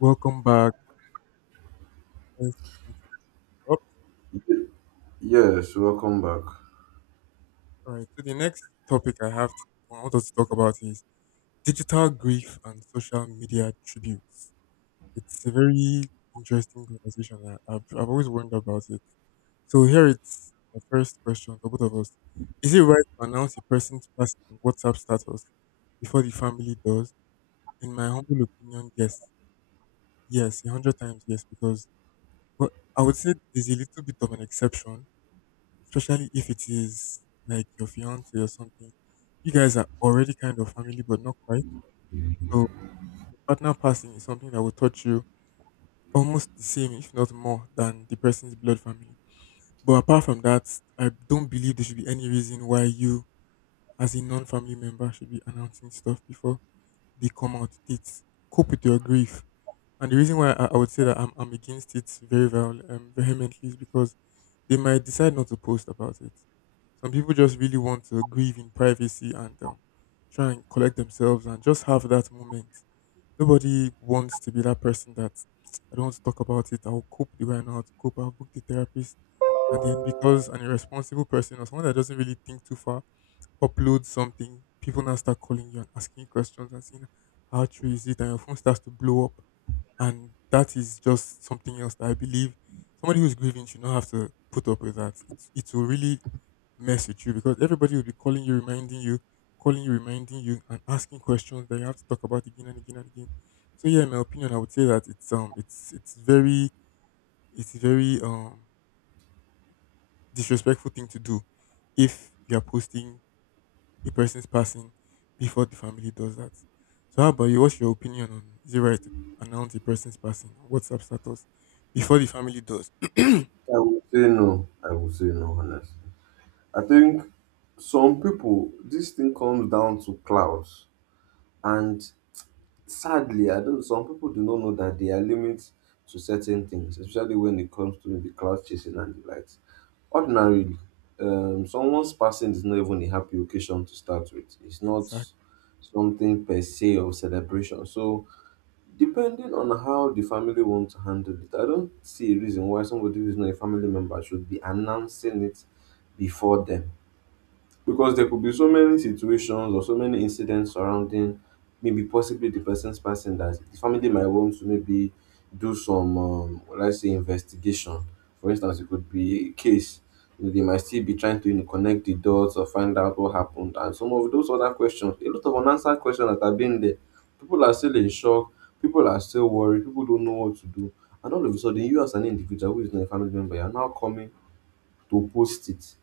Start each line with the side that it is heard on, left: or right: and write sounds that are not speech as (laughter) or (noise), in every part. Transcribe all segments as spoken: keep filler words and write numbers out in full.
left: Welcome back. Let's continue. Up.
right: Yes, welcome back.
left: All right. So the next topic I have to, I want us to talk about is digital grief and social media tributes. It's a very interesting conversation. I, I've, I've always wondered about it. So here it's the first question for both of us. Is it right to announce a person's personal WhatsApp status before the family does? In my humble opinion, yes. Yes, a hundred times yes, because but I would say there's a little bit of an exception, especially if it is like your fiance or something. You guys are already kind of family, but not quite. So partner passing is something that will touch you almost the same, if not more, than the person's blood family. But apart from that, I don't believe there should be any reason why you, as a non-family member, should be announcing stuff before they come out. It's cope with your grief. And the reason why I, I would say that I'm, I'm against it very well, um, vehemently, is because they might decide not to post about it. Some people just really want to grieve in privacy and um, try and collect themselves and just have that moment. Nobody wants to be that person that I don't want to talk about it. I'll cope the way I know how to cope. I'll book the therapist. And then because an irresponsible person or someone that doesn't really think too far upload something, people now start calling you and asking you questions and saying, how true is it? And your phone starts to blow up. And that is just something else that I believe somebody who's grieving should not have to put up with that. It, it will really mess with you because everybody will be calling you, reminding you, calling you, reminding you, and asking questions that you have to talk about again and again and again. So yeah, in my opinion, I would say that it's um it's it's very, it's very um disrespectful thing to do if you are posting a person's passing before the family does that. So, how about you? What's your opinion on is it right to announce a person's passing on WhatsApp status before the family does? (clears throat) mm,
right: I would say no. I would say no, honestly. I think some people, this thing comes down to clouds. And sadly, I don't, Some people do not know that there are limits to certain things, especially when it comes to the cloud chasing and the likes. Ordinarily, um, someone's passing is not even a happy occasion to start with. It's not
left: Exactly.
right: something per se of celebration. So, depending on how the family wants to handle it, I don't see a reason why somebody who's not a family member should be announcing it before them, because there could be so many situations or so many incidents surrounding maybe possibly the person's passing that the family might want to maybe do some um let's say investigation. For instance, it could be a case, you know, they might still be trying to, you know, connect the dots or find out what happened and some of those other questions, a lot of unanswered questions that have been there. People are still in shock, people are still worried, people don't know what to do, and all of a sudden you, as an individual who is not a family member, you're now coming to post it.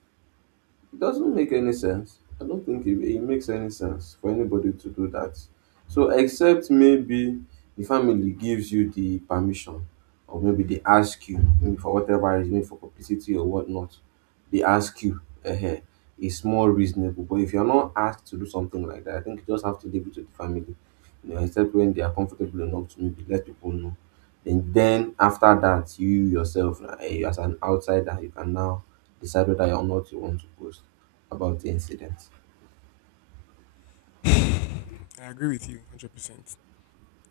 right: It doesn't make any sense. I don't think it, it makes any sense for anybody to do that. So, except maybe the family gives you the permission, or maybe they ask you, maybe for whatever reason, for publicity or whatnot, they ask you, uh, it's more reasonable. But if you're not asked to do something like that, I think you just have to leave it to the family, you know, except when they are comfortable enough to maybe let people know. And then after that, you yourself, uh, as an outsider, you can now decide whether or not you want to post about the incident.
left: I agree with you one hundred percent.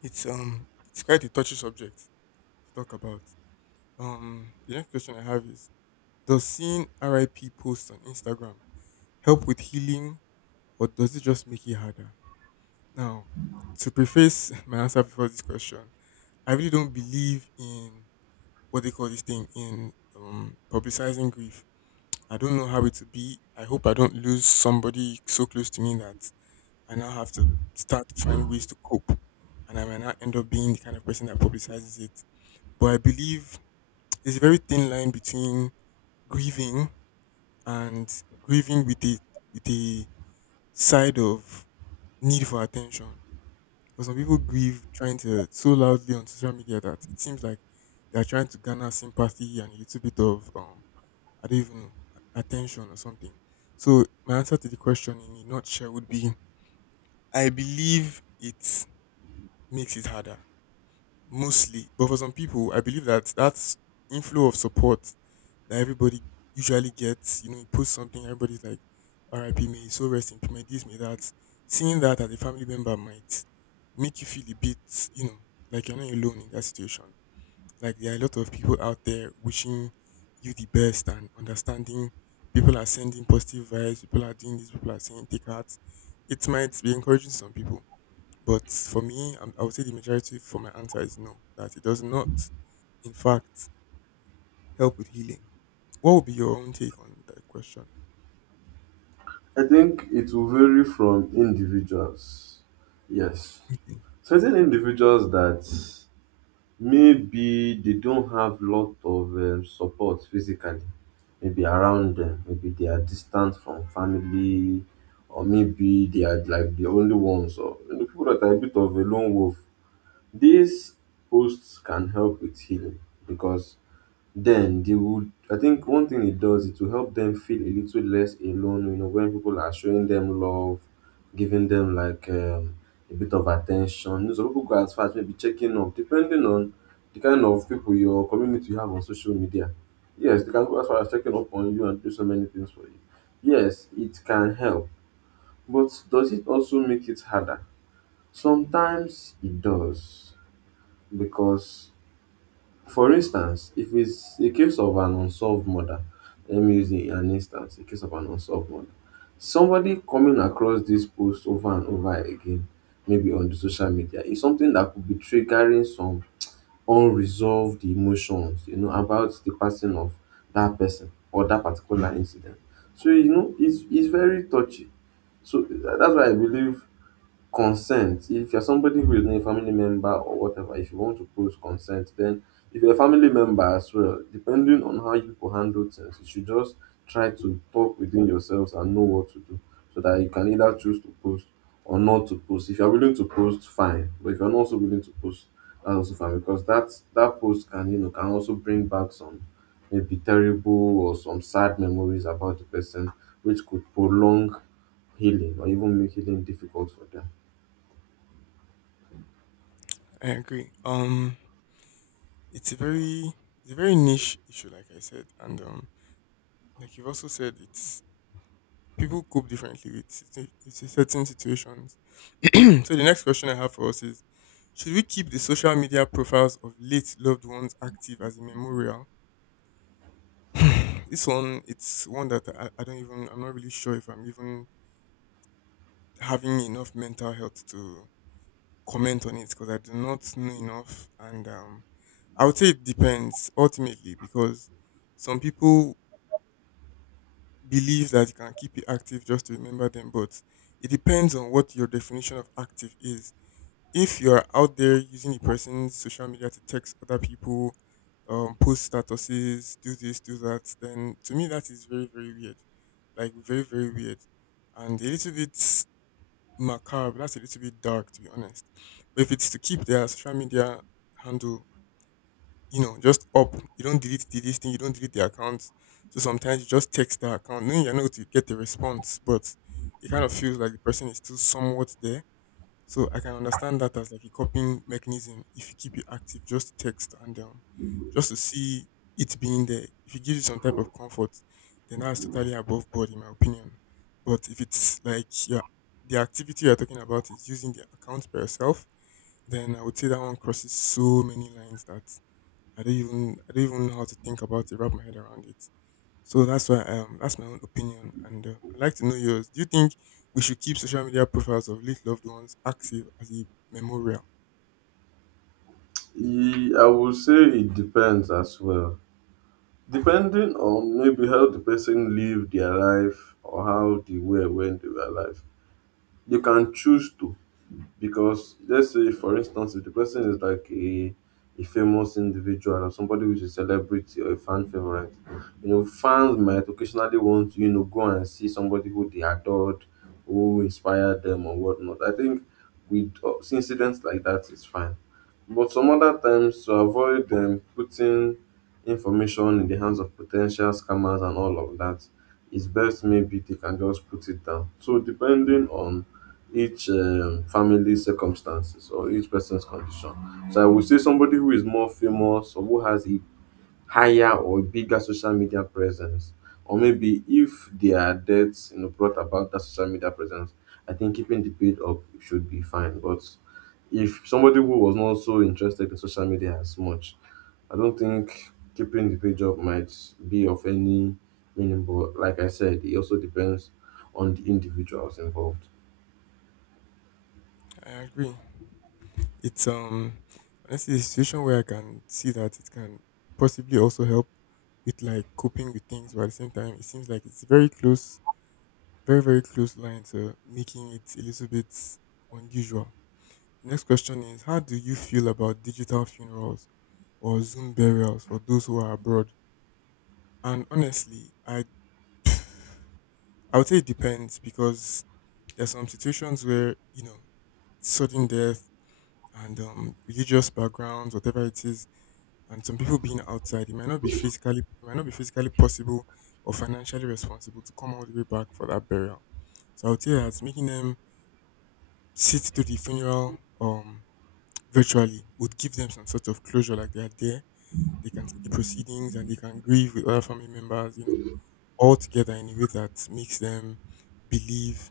left: It's um it's quite a touchy subject to talk about. Um the next question I have is, does seeing R I P posts on Instagram help with healing, or does it just make it harder? Now, to preface (laughs) my answer before this question, I really don't believe in what they call this thing in, um, publicizing grief. I don't know how it will be. I hope I don't lose somebody so close to me that I now have to start to find ways to cope, and I might not end up being the kind of person that publicizes it. But I believe there's a very thin line between grieving and grieving with a with a side of need for attention. But some people grieve trying to so loudly on social media that it seems like they are trying to garner sympathy and a little bit of, um I don't even know a- attention or something. So my answer to the question in a nutshell would be I believe it makes it harder mostly. But for some people, I believe that that inflow of support that everybody usually gets, you know, you post something, everybody's like, "R I P. May his so rest in peace, may this, may that." Seeing that as a family member might make you feel a bit, you know, like you're not alone in that situation. Like there are a lot of people out there wishing you the best and understanding. People are sending positive vibes. People are doing this. People are saying take heart. It might be encouraging to some people. But for me, um, I would say the majority for my answer is no, that it does not, in fact, help with healing. What would be your own take on that question?
right: I think it will vary from individuals. Yes.
left: Okay.
right: Certain individuals that maybe they don't have lot of um, support physically, maybe around them, maybe they are distant from family, or maybe they are like the only ones, or you know, people that are a bit of a lone wolf. These posts can help with healing because then they would, I think one thing it does is to help them feel a little less alone, you know, when people are showing them love, giving them like um, a bit of attention. You know, some people go as far as maybe checking up, depending on the kind of people your community you have on social media. Yes, they can go as far as checking up on you and do so many things for you. Yes, it can help, but does it also make it harder? Sometimes it does because, for instance, if it's a case of an unsolved murder, let me use a- an instance, a case of an unsolved murder. Somebody coming across this post over and over again, maybe on the social media, is something that could be triggering some unresolved emotions, you know, about the passing of that person or that particular incident. So, you know, it's it's very touchy. So tha- that's why I believe consent. If you're somebody who is not a family member or whatever, if you want to post, consent. Then if you're a family member as well, depending on how you people handle things, you should just try to talk within yourselves and know what to do so that you can either choose to post or not to post. If you're willing to post, fine. But if you're not also willing to post, that's also fine, because that's that post can, you know, can also bring back some maybe terrible or some sad memories about the person which could prolong healing or even make healing difficult for them.
left: I agree. Um, it's a very, it's a very niche issue, like I said, and um, like you've also said, it's people cope differently with situ- with certain situations. (clears throat) So the next question I have for us is: should we keep the social media profiles of late loved ones active as a memorial? This one, it's one that I, I don't even, I'm not really sure if I'm even having enough mental health to comment on it because I do not know enough. And um, I would say it depends ultimately because some people believe that you can keep it active just to remember them, but it depends on what your definition of active is. If you're out there using the person's social media to text other people, um, post statuses, do this, do that, then to me that is very, very weird. Like very, very weird. And a little bit macabre. That's a little bit dark to be honest. But if it's to keep their social media handle, you know, just up, you don't delete the this thing, you don't delete the account. So sometimes you just text the account, knowing you're not going to get the response, but it kind of feels like the person is still somewhat there. So I can understand that as like a coping mechanism if you keep it active just to text and, um, just to see it being there. If it gives you some type of comfort, then that's totally above board in my opinion. But if it's like your the activity you're talking about is using the account by yourself, then I would say that one crosses so many lines that I don't even I don't even know how to think about it, wrap my head around it. So that's why um that's my own opinion, and uh, I'd like to know yours. Do you think we should keep social media profiles of late loved ones active as a memorial?
right: E, I would say it depends as well. Depending on maybe how the person lived their life or how they were when they were alive, they can choose to, because let's say for instance if the person is like a a famous individual or somebody which is a celebrity or a fan favorite, you know, fans might occasionally want to, you know, go and see somebody who they adored, who inspired them or whatnot. I think with uh, incidents like that it's fine, but some other times to avoid them putting information in the hands of potential scammers and all of that, it's best maybe they can just put it down. So depending on each um, family circumstances or each person's condition. So I would say somebody who is more famous or who has a higher or bigger social media presence, or maybe if their deaths, you know, brought about that social media presence, I think keeping the paid up should be fine. But if somebody who was not so interested in social media as much, I don't think keeping the page up might be of any meaning. But like I said, it also depends on the individuals involved.
left: I agree. It's um Honestly a situation where I can see that it can possibly also help with like coping with things, but at the same time, it seems like it's very close, very very close line to making it a little bit unusual. Next question is: how do you feel about digital funerals or Zoom burials for those who are abroad? And honestly, I I would say it depends because there's some situations where you know sudden death and, um, religious backgrounds, whatever it is, and some people being outside, it might not be physically, it might not be physically possible or financially responsible to come all the way back for that burial. So I would say that making them sit through the funeral, um, virtually, would give them some sort of closure, like they are there, they can see the proceedings and they can grieve with other family members, you know, all together in a way that makes them believe.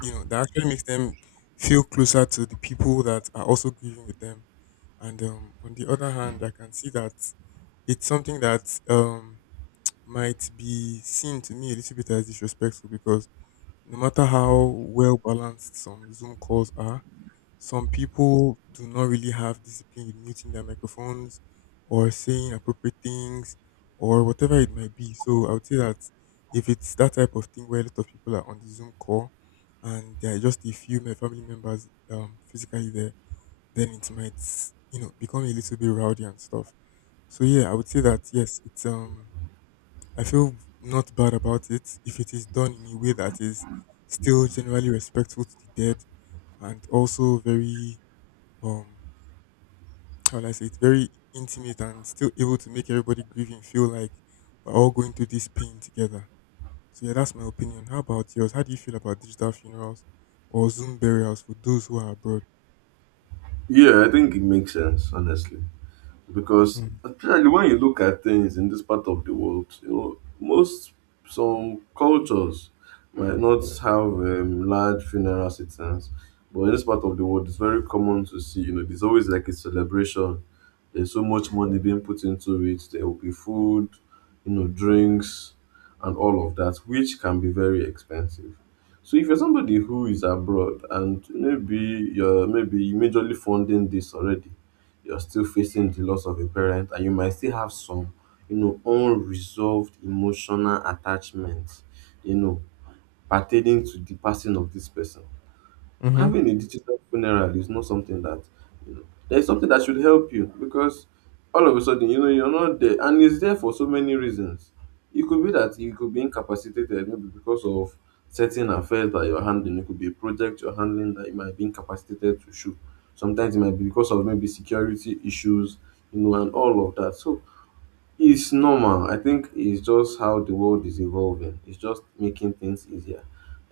left: You know, that actually makes them feel closer to the people that are also grieving with them. And, um, on the other hand, I can see that it's something that, um, might be seen to me a little bit as disrespectful because no matter how well balanced some Zoom calls are, some people do not really have discipline with muting their microphones or saying appropriate things or whatever it might be. So I would say that if it's that type of thing where a lot of people are on the Zoom call and there are just a few my family members um, physically there, then it might, you know, become a little bit rowdy and stuff. So yeah, I would say that yes, it's um I feel not bad about it if it is done in a way that is still generally respectful to the dead and also very, um how would I say it, very intimate and still able to make everybody grieving feel like we're all going through this pain together. So yeah, that's my opinion. How about yours? How do you feel about digital funerals or Zoom burials for those who are abroad?
right: Yeah, I think it makes sense, honestly, because
left: Mm.
right: especially when you look at things in this part of the world, you know, most some cultures might not have um, large funeral systems, but in this part of the world, it's very common to see. You know, there's always like a celebration. There's so much money being put into it. There will be food, you know, drinks, and all of that, which can be very expensive. So if you're somebody who is abroad and maybe you're maybe majorly funding this already, you're still facing the loss of a parent and you might still have some, you know, unresolved emotional attachment, you know, pertaining to the passing of this person,
left: Mhm.
right: having a digital funeral is not something that, you know, there's something that should help you, because all of a sudden, you know, you're not there, and it's there for so many reasons. It could be that you could be incapacitated maybe because of certain affairs that you're handling, it could be a project you're handling that you might be incapacitated to shoot, sometimes it might be because of maybe security issues, you know, and all of that. So it's normal. I think it's just how the world is evolving. It's just making things easier.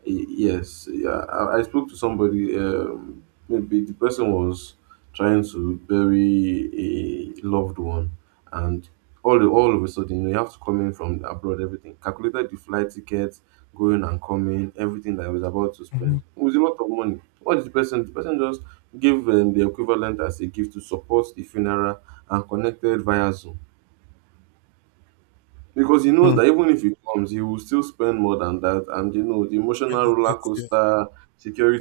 right: Y- Yes, yeah. I, I spoke to somebody. Um, maybe the person was trying to bury a loved one, and all all of a sudden you have to come in from abroad. Everything calculated, the flight tickets, going and coming, everything that I was about to
left: Mhm.
right: spend. It was a lot of money. What did the person? The person just gave um, the equivalent as a gift to support the funeral and connected via Zoom, because he knows
left: Hmm.
right: that even if he comes, he will still spend more than that. And you know, the
left: When he
right: emotional roller
left: gets here,
right: coaster,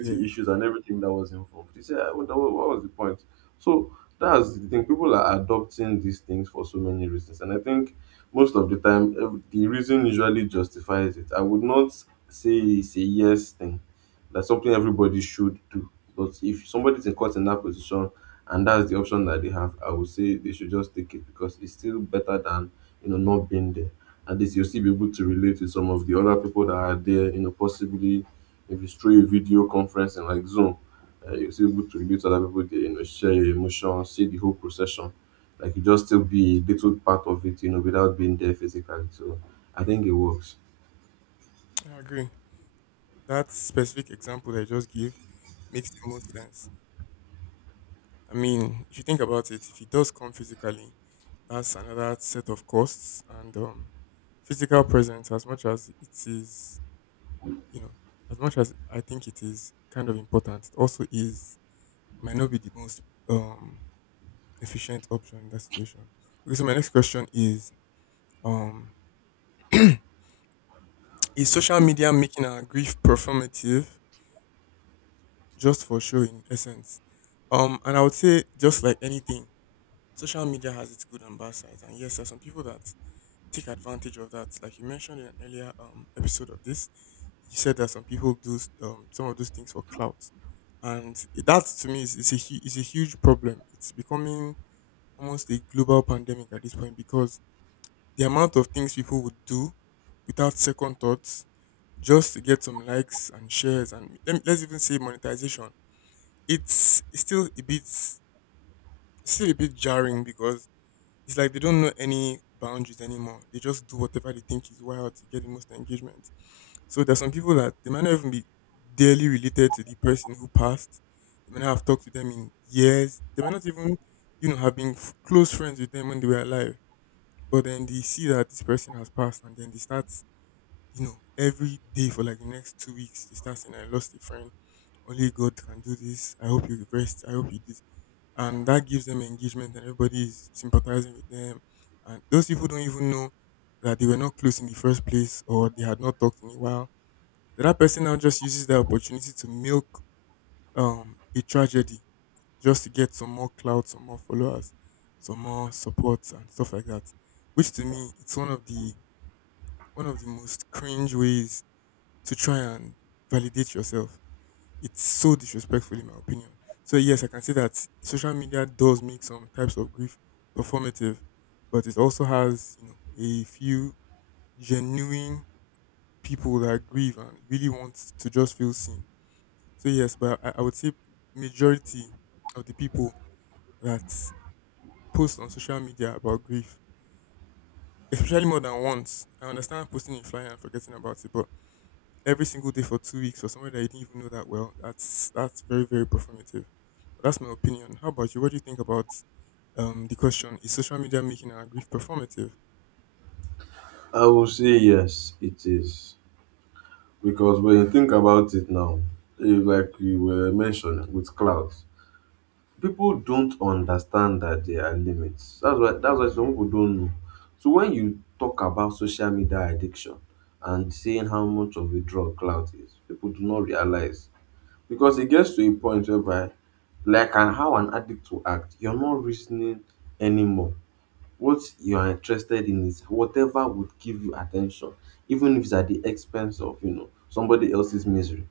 left: yeah,
right: issues, and everything that was involved. He said, "Ah, what, what what was the point?" So that's the thing. People are adopting these things for so many reasons. And I think most of the time, ev- the reason usually justifies it. I would not say it's a yes thing, that's something everybody should do. But if somebody's in caught in that position, and that's the option that they have, I would say they should just take it, because it's still better than, you know, not been there. At least you'll still be able to relate with some of the other people that are there, you know, possibly if it's through a video conference and like Zoom, uh, you'll still be able to relate to other people there, you know, share your emotions, see the whole procession. Like you just still be a little part of it, you know, without being there physically. So I think it works.
left: I agree. That specific example that I just gave makes the most sense. I mean, if you think about it, if he does come physically, that's another set of costs and, um, physical presence. As much as it is, you know, as much as I think it is kind of important, it also is might not be the most um efficient option in that situation. Okay, so my next question is um (clears throat) is social media making our grief performative, just for show in essence? Um and I would say just like anything, social media has its good and bad sides. And yes, there are some people that take advantage of that. Like you mentioned in an earlier um, episode of this, you said that some people do s- um, some of those things for clout, and that to me is, is a hu- is a huge problem. It's becoming almost a global pandemic at this point because the amount of things people would do without second thoughts just to get some likes and shares and let, me- let's even say monetization. It's still a bit still a bit jarring because it's like they don't know any boundaries anymore. They just do whatever they think is wild to get the most engagement. So there's some people that they might not even be daily related to the person who passed. They might not have talked to them in years. They might not even, you know, have been f- close friends with them when they were alive. But then they see that this person has passed, and then they start, you know, every day for like the next two weeks, they start saying, "I lost a friend. Only God can do this. I hope you rest. I hope you did," and that gives them engagement and everybody is sympathizing with them, and those people don't even know that they were not close in the first place or they had not talked in a while. The that person now just uses that opportunity to milk um a tragedy just to get some more clout, some more followers, some more support and stuff like that, which to me it's one of the one of the most cringe ways to try and validate yourself. It's so disrespectful in my opinion. So yes, I can say that social media does make some types of grief performative, but it also has, you know, a few genuine people that grieve and really want to just feel seen. So yes, but I, I would say majority of the people that post on social media about grief, especially more than once. I understand posting a flyer and forgetting about it, but every single day for two weeks for somebody that you didn't even know that well, that's that's very very performative. But that's my opinion. How about you? What do you think about um the question? Is social media making our grief performative?
right: I will say yes, it is. Because when you think about it now, eh, like you were mentioning with clouds, people don't understand that there are limits. That's why that's why some people don't know. So when you talk about social media addiction and saying how much of a drug clout is, people do not realize, because it gets to a point whereby, like an, how an addict will act, you're not reasoning anymore. What you are interested in is whatever would give you attention, even if it's at the expense of, you know, somebody else's misery.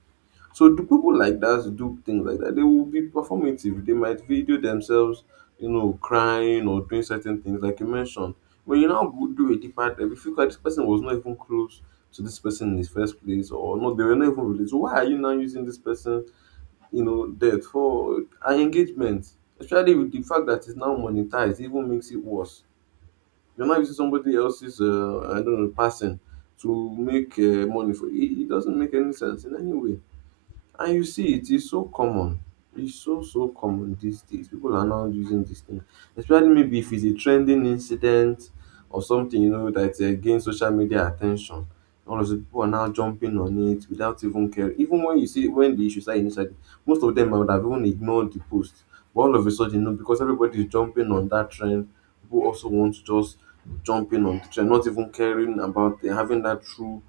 right: So do people like that do things like that? They will be performative. They might video themselves, you know, crying or doing certain things, like you mentioned. When you now go do a deeper dive, if you feel like this person was not even close to this person in the first place, or no, they were not even related. So why are you now using this person, you know, death for an engagement? Especially with the fact that it's now monetized, it even makes it worse. You're not using somebody else's, uh, I don't know, person to make uh, money for it. It doesn't make any sense in any way. And you see, it is so common. It's so so common these days. People are now using this thing, especially maybe if it's a trending incident or something you know that uh, gains social media attention. All of the people are now jumping on it without even caring. Even when you see when the issues are initially, most of them I would have even ignored the post. But all of a sudden, you know, because everybody is jumping on that trend, people also want to just jump in on the trend, not even caring about uh, having that true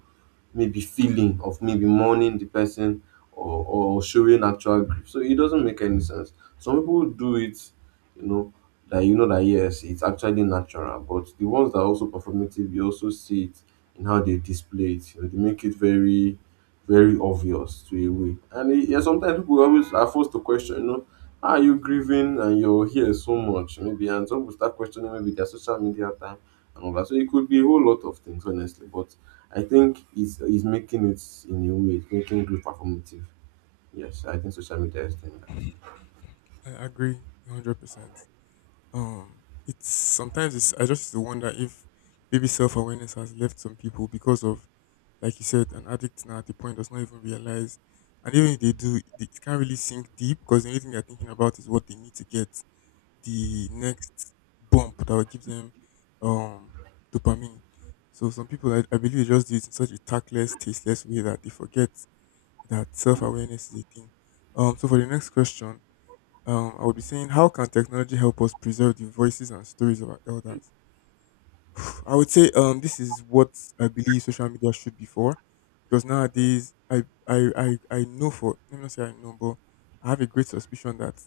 right: maybe feeling of maybe mourning the person or, or showing actual grief. So it doesn't make any sense. Some people do it, you know, that you know that yes, it's actually natural. But the ones that are also performative, you also see it in how they display it. You know, they make it very, very obvious to a way. And it, yeah, sometimes people always are forced to question, you know, are you grieving and you're here so much? Maybe and some people start questioning maybe their social media time and all that. So it could be a whole lot of things, honestly. But I think it's it's making it in a way, it's making good performative. Yes, I think social media is doing that.
left: I agree, one hundred percent. Um, it's sometimes it's I just wonder if maybe self awareness has left some people because of, like you said, an addict now at the point does not even realize, and even if they do, they, it can't really sink deep because the only thing they're thinking about is what they need to get the next bump that will give them um dopamine. So some people, I, I believe, they just do it in such a tactless, tasteless way that they forget that self awareness is a thing. Um, so for the next question, um, I would be saying, how can technology help us preserve the voices and stories of our elders? I would say, um, this is what I believe social media should be for, because nowadays, I, I, I, I know for, let me not say I know, but I have a great suspicion that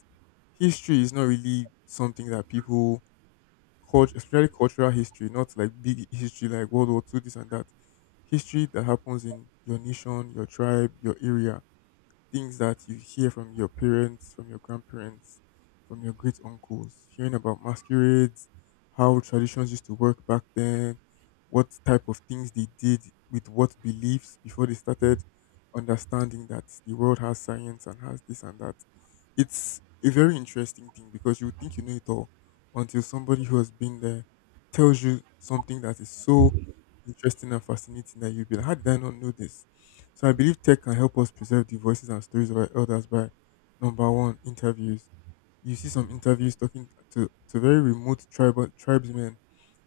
left: history is not really something that people, culture, especially cultural history, not like big history like World War Two, this and that. History that happens in your nation, your tribe, your area, things that you hear from your parents, from your grandparents, from your great uncles, hearing about masquerades, how traditions used to work back then, what type of things they did with what beliefs before they started understanding that the world has science and has this and that. It's a very interesting thing because you would think you know it all until somebody who has been there tells you something that is so interesting and fascinating that you'll be like, how did I not know this? So I believe tech can help us preserve the voices and stories of our elders by number one, interviews. You see some interviews talking to, to very remote tribal tribesmen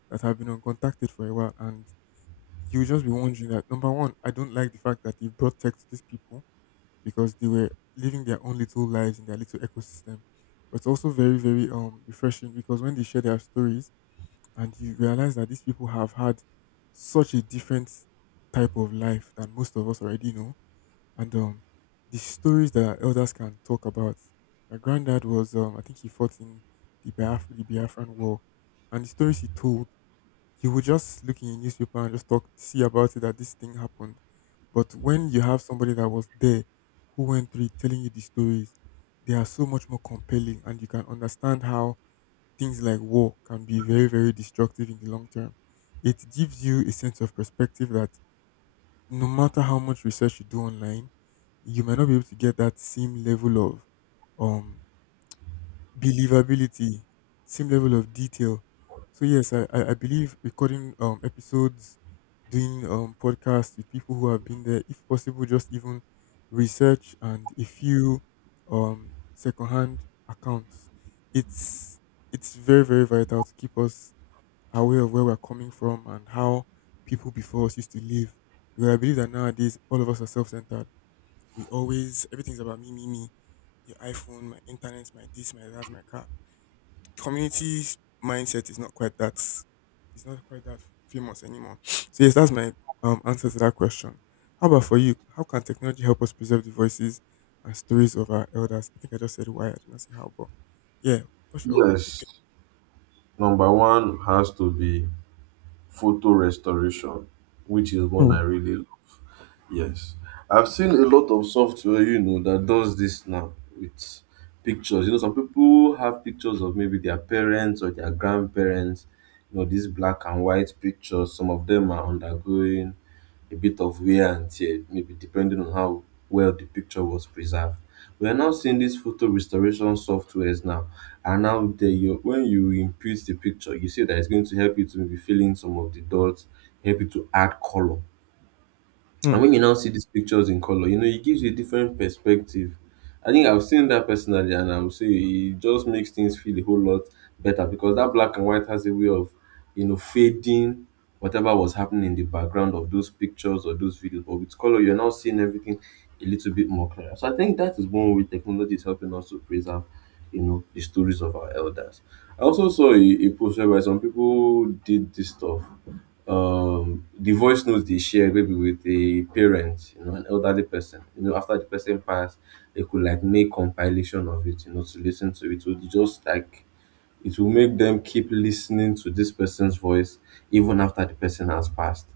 left: that have been uncontacted for a while, and you just be wondering that number one, I don't like the fact that they brought tech to these people because they were living their own little lives in their little ecosystem. But it's also very, very um refreshing because when they share their stories and you realize that these people have had such a different type of life than most of us already know. And um, The stories that our elders can talk about. My granddad was, um, I think he fought in the, Biaf- the Biafran War, and the stories he told, he would just look in the newspaper and just talk, see about it that this thing happened. But when you have somebody that was there, who went through it, telling you the stories, they are so much more compelling, and you can understand how things like war can be very, very destructive in the long term. It gives you a sense of perspective that no matter how much research you do online, you might not be able to get that same level of um believability, same level of detail. So yes, I, I, I believe recording um episodes, doing um podcasts with people who have been there, if possible, just even research and a few um secondhand accounts. It's it's very, very vital to keep us aware of where we're coming from and how people before us used to live. Because I believe that nowadays all of us are self centered. We always everything's about me, me, me. Your iPhone, my internet, my this, my that, my car. Community mindset is not quite that it's not quite that famous anymore. So yes, that's my um answer to that question. How about for you? How can technology help us preserve the voices and stories of our elders? I think I just said why I did not say how, but yeah, what's your
right: Yes, number one has to be photo restoration, which is one I
left: opinion?
right: really love. Yes, I've seen a lot of software, you know, that does this now with pictures. You know, some people have pictures of maybe their parents or their grandparents. You know, these black and white pictures. Some of them are undergoing a bit of wear and tear, maybe depending on how well the picture was preserved. We are now seeing these photo restoration softwares now, and now they, you, when you input the picture, you see that it's going to help you to maybe fill in some of the dots, help you to add color.
left: Hmm.
right: And when you now see these pictures in color, you know, it gives you a different perspective. I think I've seen that personally, and I'm saying it just makes things feel a whole lot better because that black and white has a way of, you know, fading whatever was happening in the background of those pictures or those videos. But with color, you're now seeing everything a little bit more clear. So I think that is one way technology is helping us to preserve, you know, the stories of our elders. I also saw a, a post whereby some people did this stuff um the voice notes they share maybe with a parent, you know, an elderly person, you know, after the person passed, they could like make compilation of it, you know, to listen to it. So they just like it will make them keep listening to this person's voice even after the person has passed.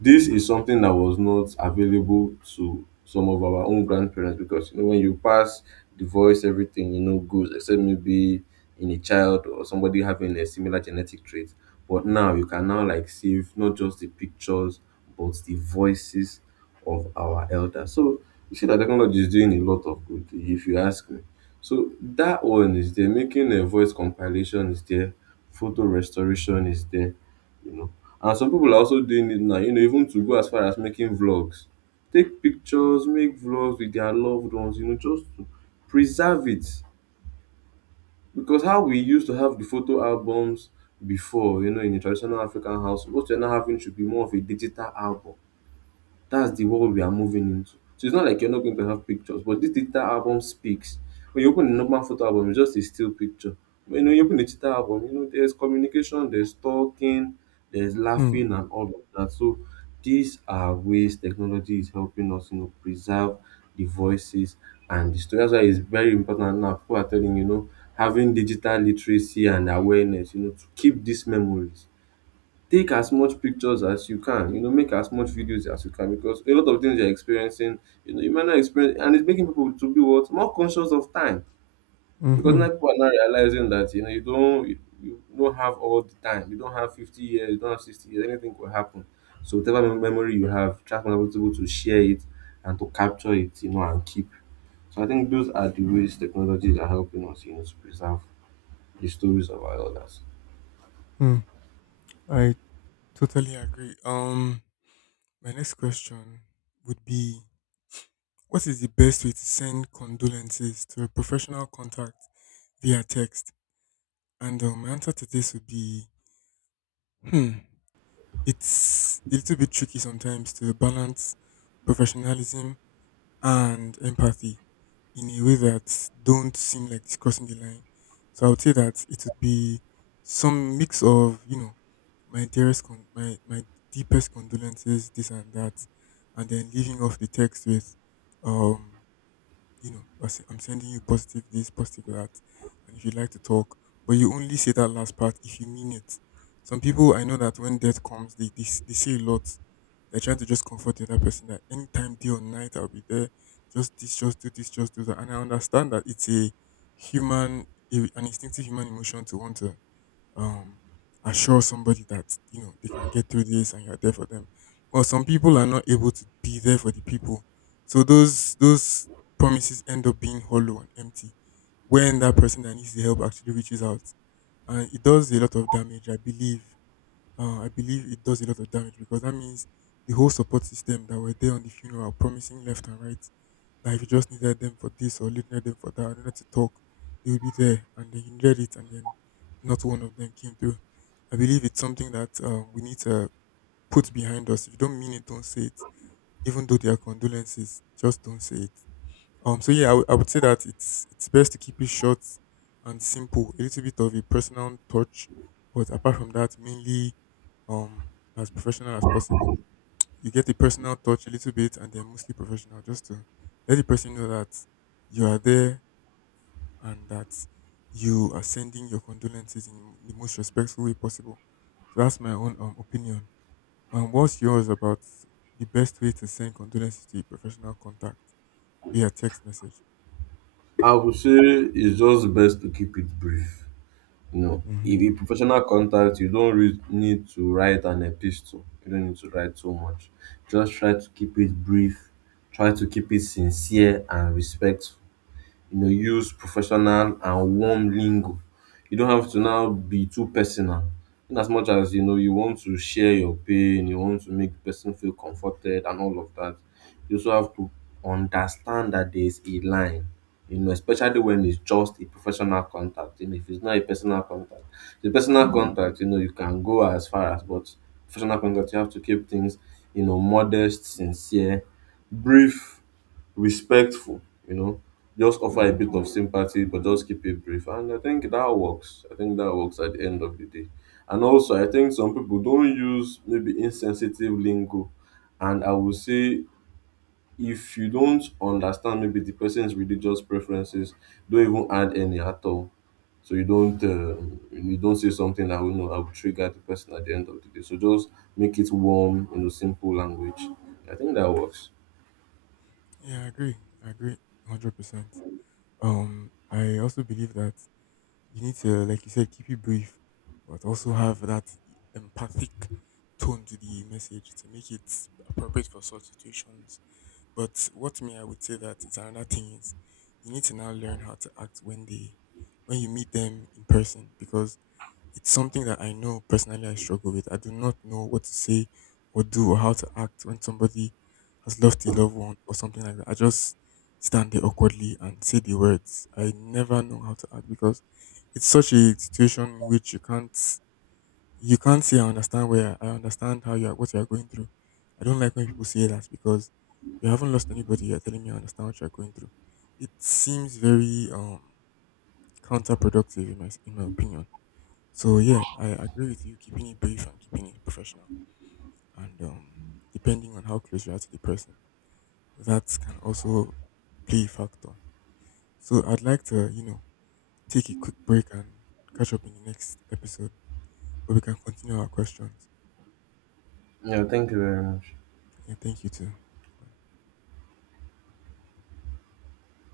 right: This is something that was not available to some of our own grandparents because you know when you pass the voice, everything you know goes except maybe in a child or somebody having a similar genetic trait. But now you can now like save not just the pictures but the voices of our elders. So you see that technology is doing a lot of good if you ask me. So that one is there, making a voice compilation is there, photo restoration is there, you know. And some people are also doing it now, you know, even to go as far as making vlogs. Take pictures, make vlogs with their loved ones, you know, just to preserve it. Because how we used to have the photo albums before, you know, in a traditional African house, what you're now having should be more of a digital album. That's the world we are moving into. So it's not like you're not going to have pictures, but this digital album speaks. When you open a normal photo album, it's just a still picture. When you you open a digital album, you know, there's communication, there's talking, there's
left: Hmm.
right: laughing, and all of that. So these are ways technology is helping us, you know, preserve the voices and the story. That's why it's very important now. People are telling you know having digital literacy and awareness, you know, to keep these memories. Take as much pictures as you can, you know, make as much videos as you can because a lot of things you're experiencing, you know, you might not experience. And it's making people to be what more conscious of time
left: Hmm.
right: because
left: hmm
right: now people are now realizing that you know you don't you, you don't have all the time, you don't have fifty years, you don't have sixty years, anything could happen. So whatever mem- memory you have, try to be able to share it and to capture it, you know, and keep. So I think those are the ways technologies are helping us, you know, to preserve the stories of our elders.
left: Hmm. I Totally agree. Um, my next question would be: What is the best way to send condolences to a professional contact via text? And um, my answer to this would be: Hmm, it's a little bit tricky sometimes to balance professionalism and empathy in a way that don't seem like it's crossing the line. So I would say that it would be some mix of, you know, my dearest con- my my deepest condolences, this and that, and then leaving off the text with um you know, I se- I'm sending you positive this, positive that, and if you'd like to talk, but you only say that last part if you mean it. Some people I know that when death comes, they they, s- they say a lot. They're trying to just comfort the other person that anytime, day or night, I'll be there. Just this, just do this, just do that. And I understand that it's a human, a, an instinctive human emotion to want to um, assure somebody that you know they can get through this and you're there for them. Well, some people are not able to be there for the people, so those those promises end up being hollow and empty when that person that needs the help actually reaches out, and it does a lot of damage, I believe. Uh, I believe it does a lot of damage because that means the whole support system that were there on the funeral, promising left and right, that if you just needed them for this or needed them for that, or needed to talk, they would be there. And then you needed it, and then not one of them came through. I believe it's something that uh, we need to put behind us. If you don't mean it, don't say it. Even though there are condolences, just don't say it. Um, so yeah, I would I would say that it's it's best to keep it short and simple. A little bit of a personal touch, but apart from that, mainly um as professional as possible. You get the personal touch a little bit, and then mostly professional, just to let the person know that you are there and that you are sending your condolences in the most respectful way possible. So that's my own um, opinion. Um, what's yours about the best way to send condolences to a professional contact via text message?
right: I would say it's just best to keep it brief. You know, if a professional contact, you don't re- need to write an epistle. You don't need to write so much. Just try to keep it brief, try to keep it sincere and respectful, you know, use professional and warm lingo. You don't have to now be too personal. In as much as you know you want to share your pain, you want to make the person feel comforted and all of that, you also have to understand that there is a line. You know, especially when it's just a professional contact. You know, if it's not a personal contact, the personal contact, you know, you can go as far as, but professional contact, you have to keep things, you know, modest, sincere, brief, respectful, you know, just offer a bit of sympathy, but just keep it brief. And I think that works. I think that works at the end of the day. And also, I think some people don't use maybe insensitive lingo. And I would say, if you don't understand maybe the person's religious preferences, don't even add any at all. So you don't um you don't say something that will know I will trigger the person at the end of the day. So just make it warm, you know, simple language. I think that works.
left: Yeah, I agree. I agree one hundred percent. Um, I also believe that you need to, like you said, keep it brief, but also have that empathic tone to the message to make it appropriate for such situations. But what me, I would say that is another thing is you need to now learn how to act when they, when you meet them in person, because it's something that I know personally I struggle with. I do not know what to say or do or how to act when somebody has lost a loved one or something like that. I just stand there awkwardly and say the words. I never know how to act because it's such a situation in which you can't you can't say I understand where I understand how you are what you are going through. I don't like when people say that because you haven't lost anybody, you're telling me I understand what you're going through. It seems very um counterproductive in my in my opinion. So yeah, I agree with you. Keeping it brief and keeping it professional, and um, depending on how close you are to the person, that can also play a factor. So I'd like to, you know, take a quick break and catch up in the next episode, where we can continue our questions.
right: Yeah, thank you very much.
left: Yeah, thank you too. Bye.